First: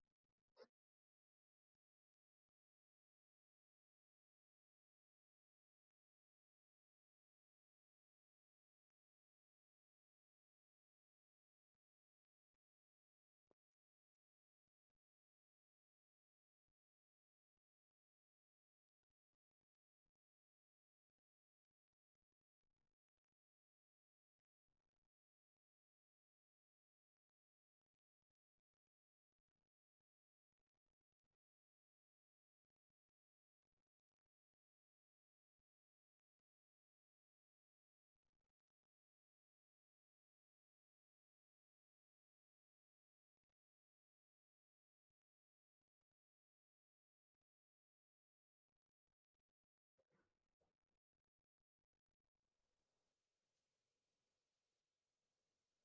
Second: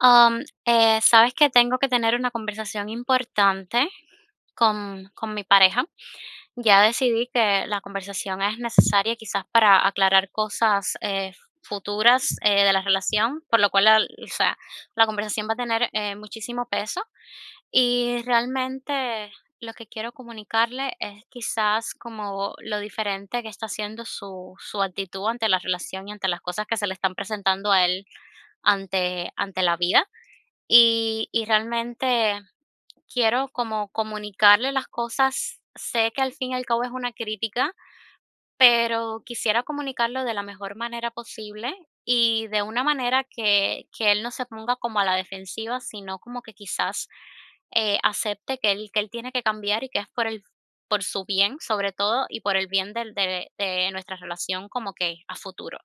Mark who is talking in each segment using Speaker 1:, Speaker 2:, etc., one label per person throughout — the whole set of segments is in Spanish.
Speaker 1: Sabes que tengo que tener una conversación importante con mi pareja. Ya decidí que la conversación es necesaria quizás para aclarar cosas futuras de la relación, por lo cual la conversación va a tener muchísimo peso. Y realmente lo que quiero comunicarle es quizás como lo diferente que está haciendo su actitud ante la relación y ante las cosas que se le están presentando a él ante la vida y realmente quiero como comunicarle las cosas. Sé que al fin y al cabo es una crítica, pero quisiera comunicarlo de la mejor manera posible y de una manera que él no se ponga como a la defensiva, sino como que quizás acepte que él tiene que cambiar y que es por su bien, sobre todo, y por el bien de nuestra relación como que a futuro.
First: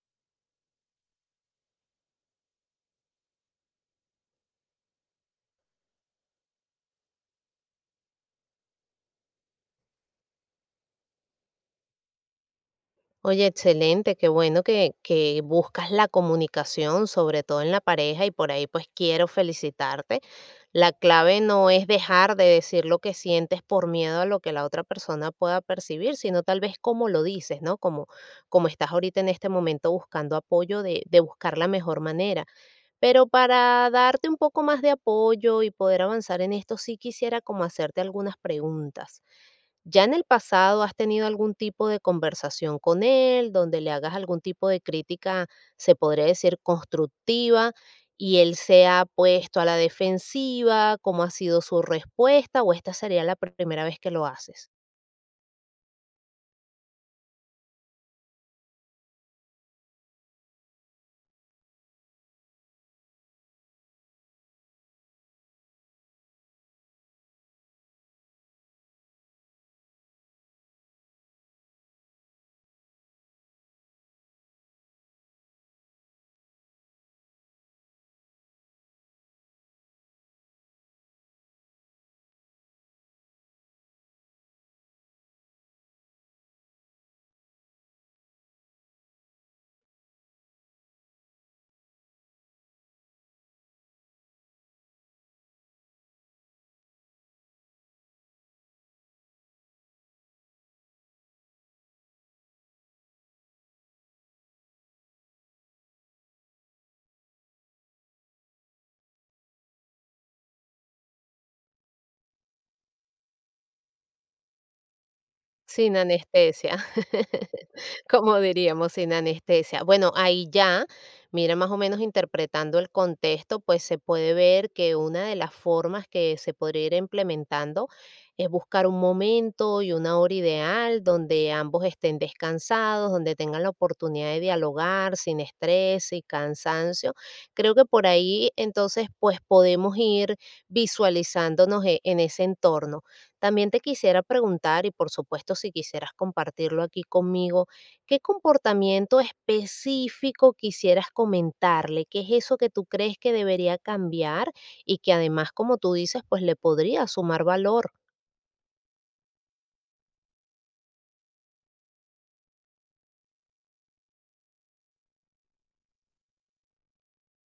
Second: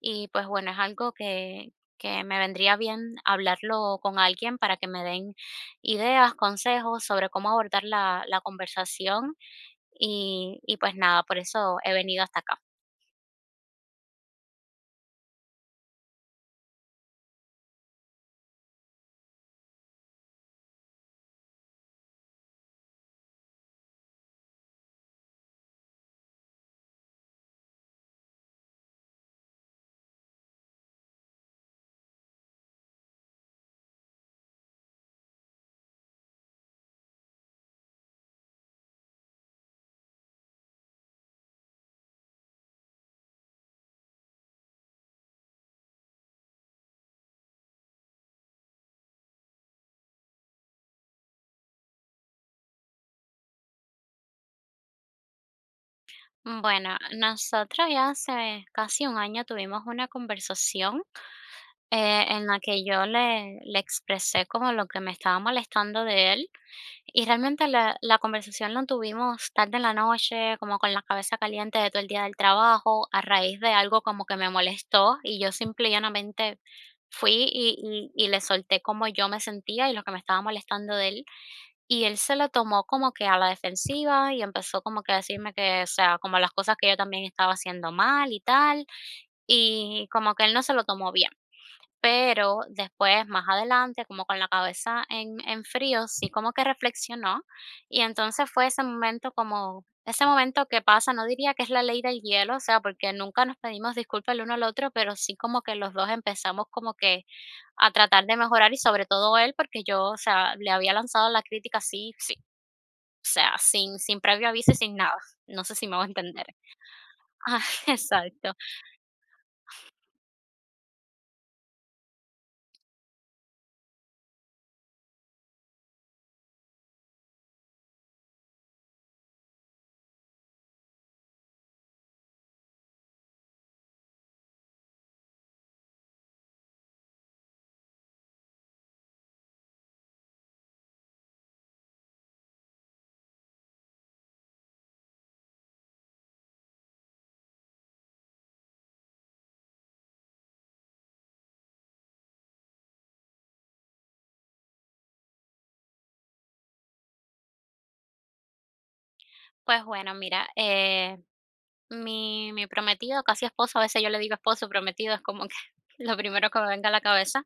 Speaker 1: Y pues bueno, es algo que me vendría bien hablarlo con alguien para que me den ideas, consejos sobre cómo abordar la conversación y pues nada, por eso he venido hasta acá.
Speaker 2: Oye, excelente, qué bueno que, buscas la comunicación, sobre todo en la pareja, y por ahí pues quiero felicitarte. La clave no es dejar de decir lo que sientes por miedo a lo que la otra persona pueda percibir, sino tal vez cómo lo dices, ¿no? Como, como estás ahorita en este momento buscando apoyo de buscar la mejor manera. Pero para darte un poco más de apoyo y poder avanzar en esto, sí quisiera como hacerte algunas preguntas. ¿Ya en el pasado has tenido algún tipo de conversación con él, donde le hagas algún tipo de crítica, se podría decir, constructiva, y él se ha puesto a la defensiva? ¿Cómo ha sido su respuesta? ¿O esta sería la primera vez que lo haces?
Speaker 1: Bueno, nosotros ya hace casi un año tuvimos una conversación en la que yo le expresé como lo que me estaba molestando de él y realmente la conversación la tuvimos tarde en la noche, como con la cabeza caliente de todo el día del trabajo, a raíz de algo como que me molestó y yo simple y llanamente fui y le solté como yo me sentía y lo que me estaba molestando de él. Y él se lo tomó como que a la defensiva y empezó como que a decirme que, o sea, como las cosas que yo también estaba haciendo mal y tal, y como que él no se lo tomó bien. Pero después, más adelante, como con la cabeza en frío, sí como que reflexionó, y entonces fue ese momento como ese momento que pasa, no diría que es la ley del hielo, o sea, porque nunca nos pedimos disculpas el uno al otro, pero sí como que los 2 empezamos como que a tratar de mejorar, y sobre todo él, porque yo, o sea, le había lanzado la crítica así, sí. O sea, sin previo aviso y sin nada. No sé si
Speaker 2: Sin
Speaker 1: me hago entender.
Speaker 2: anestesia.
Speaker 1: Ah,
Speaker 2: Como
Speaker 1: exacto.
Speaker 2: diríamos, sin anestesia. Bueno, ahí ya, mira, más o menos interpretando el contexto, pues se puede ver que una de las formas que se podría ir implementando es buscar un momento y una hora ideal donde ambos estén descansados, donde tengan la oportunidad de dialogar sin estrés y cansancio. Creo que por ahí entonces pues podemos ir visualizándonos en ese entorno. También te quisiera preguntar, y por supuesto si quisieras compartirlo aquí conmigo, ¿qué comportamiento específico quisieras comentarle? ¿Qué es eso que tú crees que debería cambiar y que además, como tú dices, pues le podría sumar valor?
Speaker 1: Pues bueno, mira, mi prometido, casi esposo, a veces yo le digo esposo, prometido, es como que lo primero que me venga a la cabeza.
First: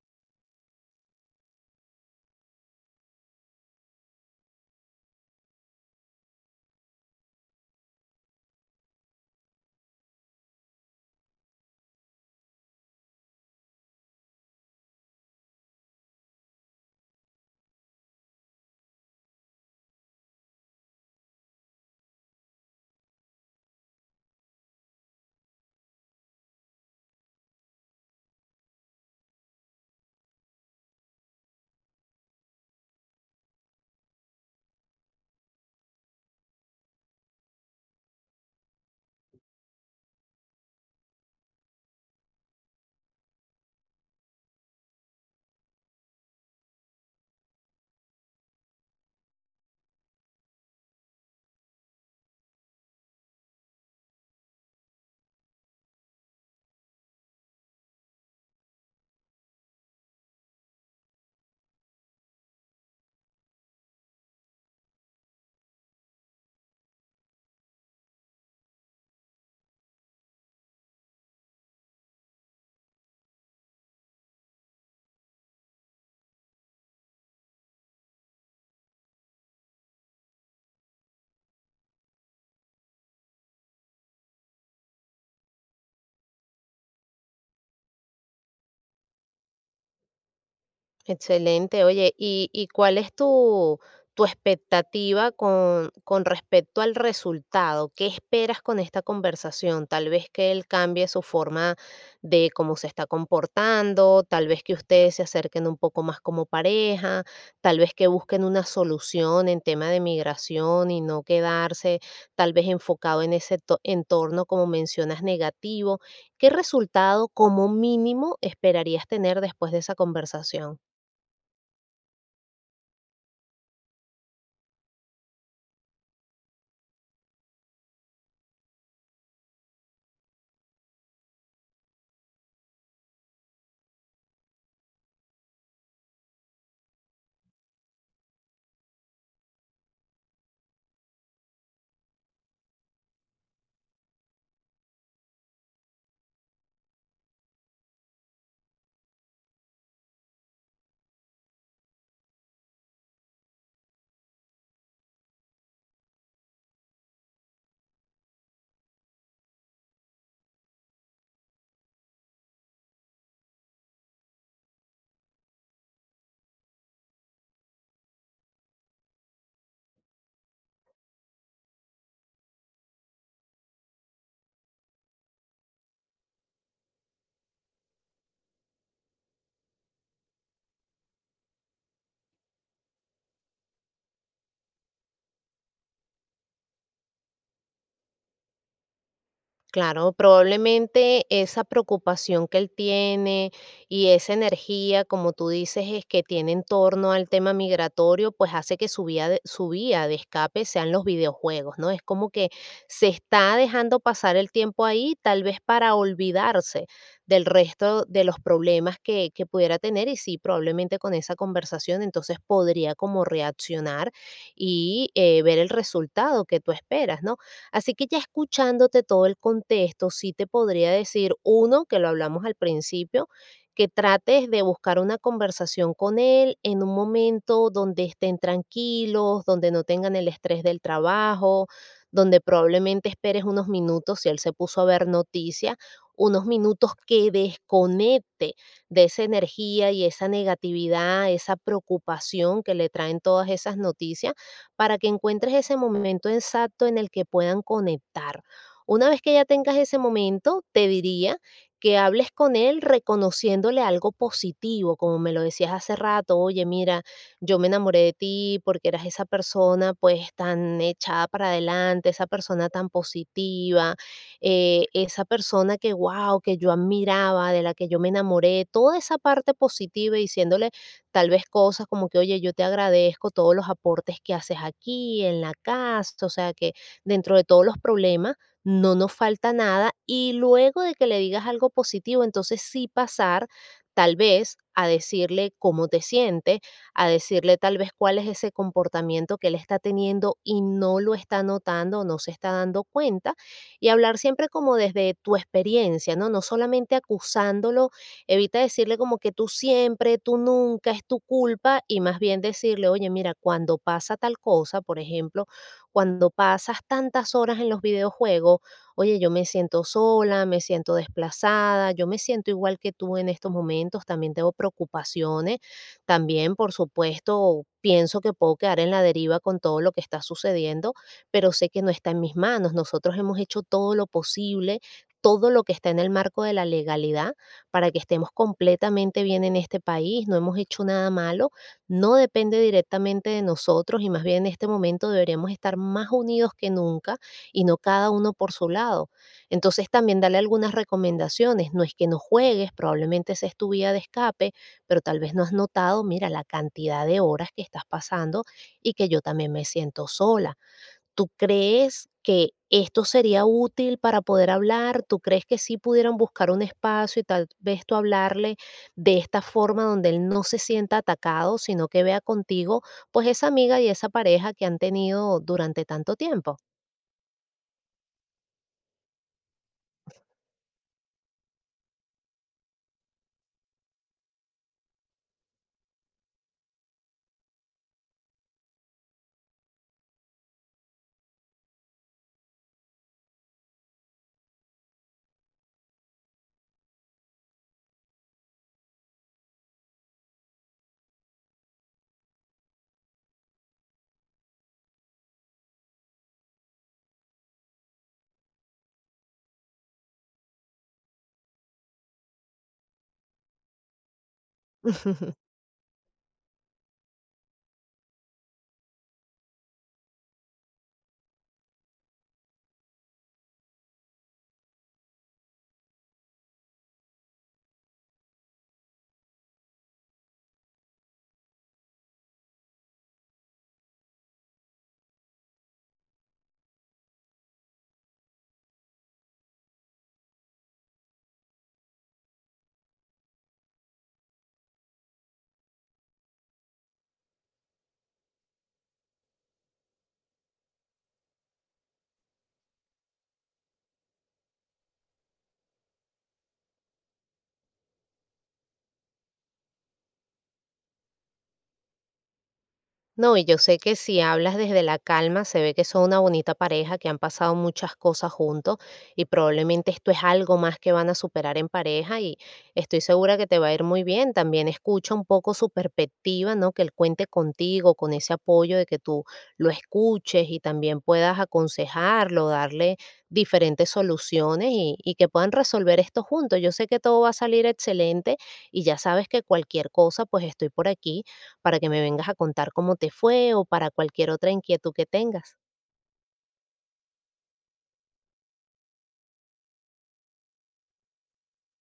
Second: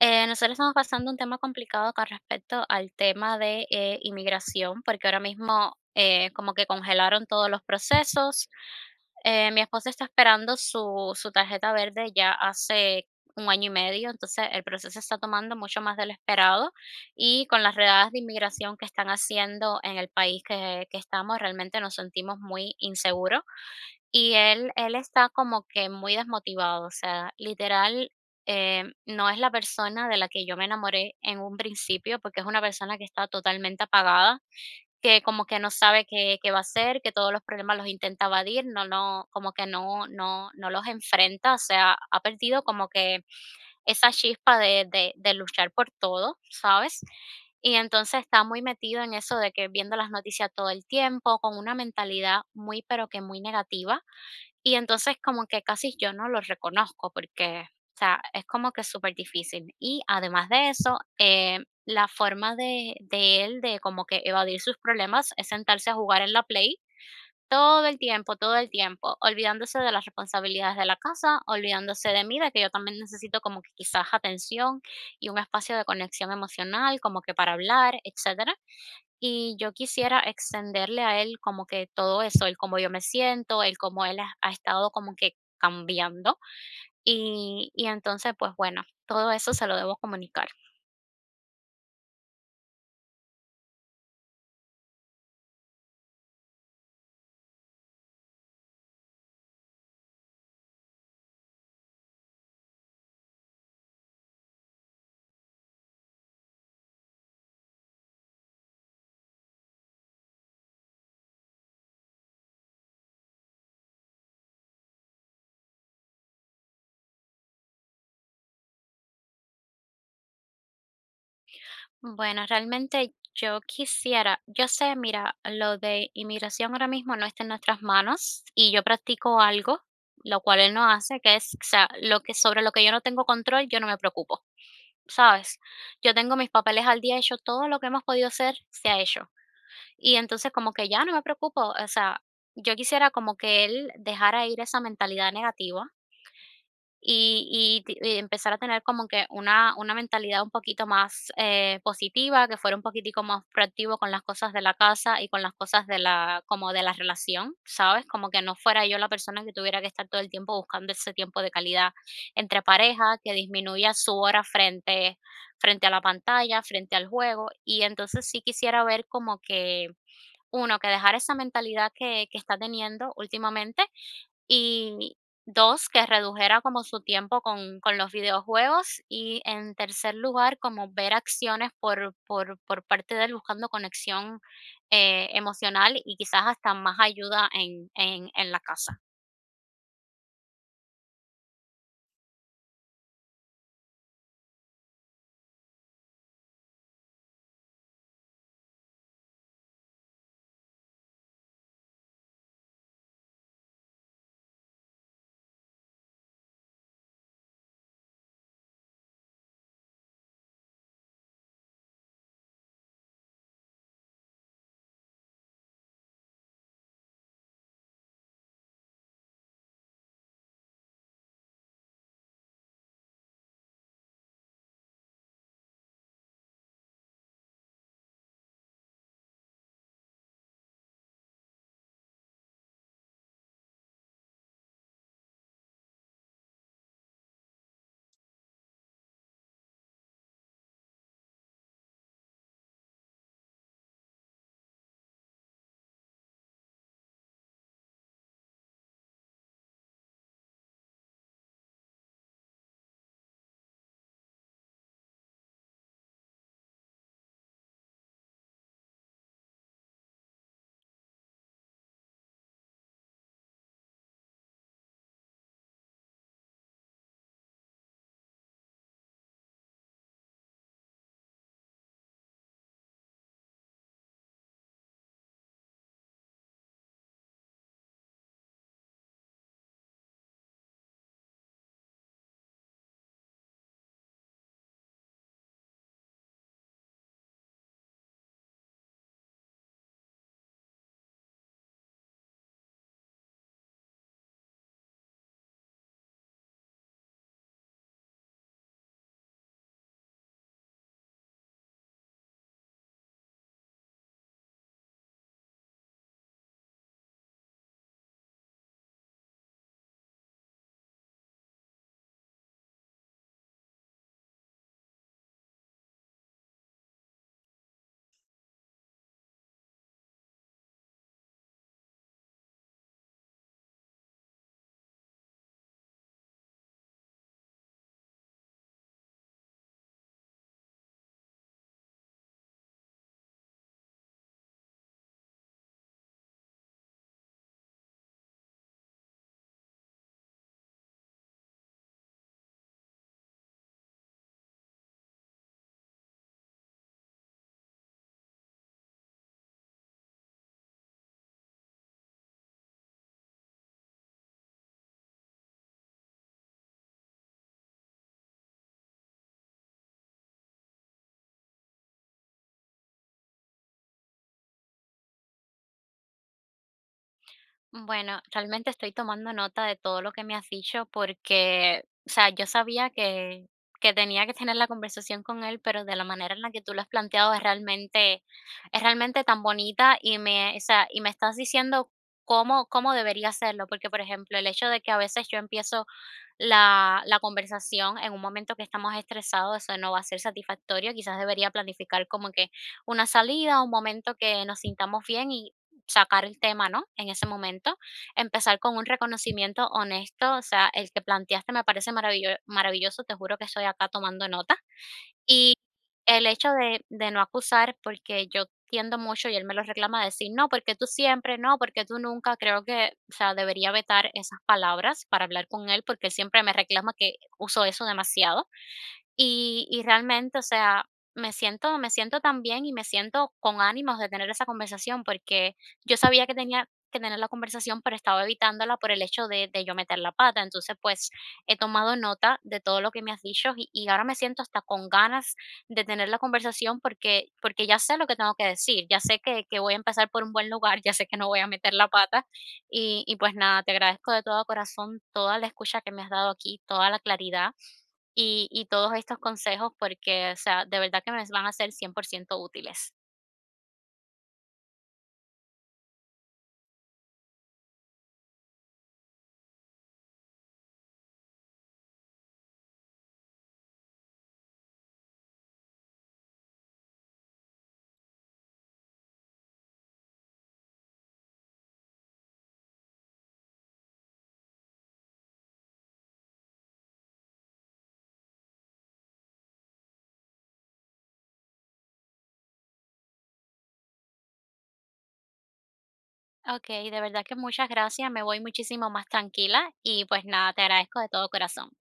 Speaker 1: Nosotros estamos pasando un tema complicado con respecto al tema de, inmigración, porque ahora mismo, como que congelaron todos los procesos. Mi esposo está esperando su tarjeta verde ya hace un año y medio, entonces el proceso está tomando mucho más de lo esperado, y con las redadas de inmigración que están haciendo en el país que estamos, realmente nos sentimos muy inseguros. Y él está como que muy desmotivado, o sea, literal, no es la persona de la que yo me enamoré en un principio, porque es una persona que está totalmente apagada, que como que no sabe qué va a hacer, que todos los problemas los intenta evadir, no como que no los enfrenta, o sea, ha perdido como que esa chispa de luchar por todo, ¿sabes? Y entonces está muy metido en eso de que viendo las noticias todo el tiempo, con una mentalidad muy, pero que muy negativa, y entonces como que casi yo no lo reconozco porque, o sea, es como que es súper difícil. Y además de eso, la forma de él de como que evadir sus problemas es sentarse a jugar en la Play todo el tiempo, olvidándose de las responsabilidades de la casa, olvidándose de mí, de que yo también necesito como que quizás atención y un espacio de conexión emocional, como que para hablar, etc. Y yo quisiera extenderle a él como que todo eso, el cómo yo me siento, el cómo él ha estado como que cambiando. Y entonces, pues bueno, todo eso se lo debo comunicar.
Speaker 2: Excelente. Oye, ¿y, cuál es tu, tu expectativa con respecto al resultado? ¿Qué esperas con esta conversación? Tal vez que él cambie su forma de cómo se está comportando, tal vez que ustedes se acerquen un poco más como pareja, tal vez que busquen una solución en tema de migración y no quedarse tal vez enfocado en ese entorno, como mencionas, negativo. ¿Qué resultado como mínimo esperarías tener después de esa conversación?
Speaker 1: Bueno, realmente yo quisiera, yo sé, mira, lo de inmigración ahora mismo no está en nuestras manos y yo practico algo, lo cual él no hace, que es, o sea, sobre lo que yo no tengo control, yo no me preocupo, ¿sabes? Yo tengo mis papeles al día, he hecho todo lo que hemos podido hacer, se ha hecho. Y entonces como que ya no me preocupo, o sea, yo quisiera como que él dejara ir esa mentalidad negativa y empezar a tener como que una mentalidad un poquito más positiva, que fuera un poquitico más proactivo con las cosas de la casa y con las cosas de la, como de la relación, ¿sabes? Como que no fuera yo la persona que tuviera que estar todo el tiempo buscando ese tiempo de calidad entre pareja, que disminuya su hora frente a la pantalla, frente al juego. Y entonces sí quisiera ver como que uno, que dejar esa mentalidad que está teniendo últimamente, y dos, que redujera como su tiempo con los videojuegos, y en tercer lugar, como ver acciones por parte de él buscando conexión, emocional y quizás hasta más ayuda en la casa.
Speaker 2: Claro, probablemente esa preocupación que él tiene y esa energía, como tú dices, es que tiene en torno al tema migratorio, pues hace que su vía de escape sean los videojuegos, ¿no? Es como que se está dejando pasar el tiempo ahí, tal vez para olvidarse del resto de los problemas que, pudiera tener y sí, probablemente con esa conversación entonces podría como reaccionar y ver el resultado que tú esperas, ¿no? Así que ya escuchándote todo el contexto, sí te podría decir, uno, que lo hablamos al principio, que trates de buscar una conversación con él en un momento donde estén tranquilos, donde no tengan el estrés del trabajo, donde probablemente esperes unos minutos, si él se puso a ver noticias, unos minutos que desconecte de esa energía y esa negatividad, esa preocupación que le traen todas esas noticias para que encuentres ese momento exacto en el que puedan conectar. Una vez que ya tengas ese momento, te diría que hables con él reconociéndole algo positivo, como me lo decías hace rato, oye, mira, yo me enamoré de ti porque eras esa persona pues tan echada para adelante, esa persona tan positiva, esa persona que, wow, que yo admiraba, de la que yo me enamoré, toda esa parte positiva, diciéndole tal vez cosas como que, oye, yo te agradezco todos los aportes que haces aquí, en la casa, o sea, que dentro de todos los problemas no nos falta nada. Y luego de que le digas algo positivo, entonces sí pasar tal vez a decirle cómo te sientes, a decirle tal vez cuál es ese comportamiento que él está teniendo y no lo está notando o no se está dando cuenta, y hablar siempre como desde tu experiencia, ¿no? No solamente acusándolo. Evita decirle como que tú siempre, tú nunca, es tu culpa y más bien decirle, oye, mira, cuando pasa tal cosa, por ejemplo, cuando pasas tantas horas en los videojuegos, oye, yo me siento sola, me siento desplazada, yo me siento igual que tú en estos momentos, también tengo preocupaciones, también, por supuesto, pienso que puedo quedar en la deriva con todo lo que está sucediendo, pero sé que no está en mis manos. Nosotros hemos hecho todo lo posible, todo lo que está en el marco de la legalidad para que estemos completamente bien en este país, no hemos hecho nada malo, no depende directamente de nosotros y más bien en este momento deberíamos estar más unidos que nunca y no cada uno por su lado. Entonces también dale algunas recomendaciones, no es que no juegues, probablemente esa es tu vía de escape, pero tal vez no has notado, mira, la cantidad de horas que estás pasando y que yo también me siento sola. ¿Tú crees que esto sería útil para poder hablar? ¿Tú crees que sí pudieran buscar un espacio y tal vez tú hablarle de esta forma donde él no se sienta atacado, sino que vea contigo, pues esa amiga y esa pareja que han tenido durante tanto tiempo?
Speaker 1: Bueno, realmente estoy tomando nota de todo lo que me has dicho porque, o sea, yo sabía que tenía que tener la conversación con él, pero de la manera en la que tú lo has planteado es es realmente tan bonita y me, o sea, y me estás diciendo cómo debería hacerlo, porque por ejemplo, el hecho de que a veces yo empiezo la conversación en un momento que estamos estresados, eso no va a ser satisfactorio. Quizás debería planificar como que una salida, un momento que nos sintamos bien y sacar el tema, ¿no? En ese momento, empezar con un reconocimiento honesto, o sea, el que planteaste me parece maravilloso, te juro que estoy acá tomando nota y el hecho de no acusar, porque yo tiendo mucho, y él me lo reclama, decir: "No, porque tú siempre, no, porque tú nunca". Creo que, o sea, debería vetar esas palabras para hablar con él, porque él siempre me reclama que uso eso demasiado. Y realmente, o sea, me siento tan bien y me siento con ánimos de tener esa conversación, porque yo sabía que tenía que tener la conversación, pero estaba evitándola por el hecho de yo meter la pata. Entonces, pues, he tomado nota de todo lo que me has dicho y ahora me siento hasta con ganas de tener la conversación porque ya sé lo que tengo que decir, ya sé que voy a empezar por un buen lugar, ya sé que no voy a meter la pata. Y pues nada, te agradezco de todo corazón toda la escucha que me has dado aquí, toda la claridad y todos estos consejos porque, o sea, de verdad que me van a ser 100% útiles.
Speaker 2: No, y yo sé que si hablas desde la calma, se ve que son una bonita pareja, que han pasado muchas cosas juntos y probablemente esto es algo más que van a superar en pareja y estoy segura que te va a ir muy bien. También escucha un poco su perspectiva, ¿no? Que él cuente contigo, con ese apoyo de que tú lo escuches y también puedas aconsejarlo, darle diferentes soluciones y que puedan resolver esto juntos. Yo sé que todo va a salir excelente y ya sabes que cualquier cosa, pues estoy por aquí para que me vengas a contar cómo te fue o para cualquier otra inquietud que tengas.
Speaker 1: Okey, de verdad que muchas gracias, me voy muchísimo más tranquila y, pues, nada, te agradezco de todo corazón.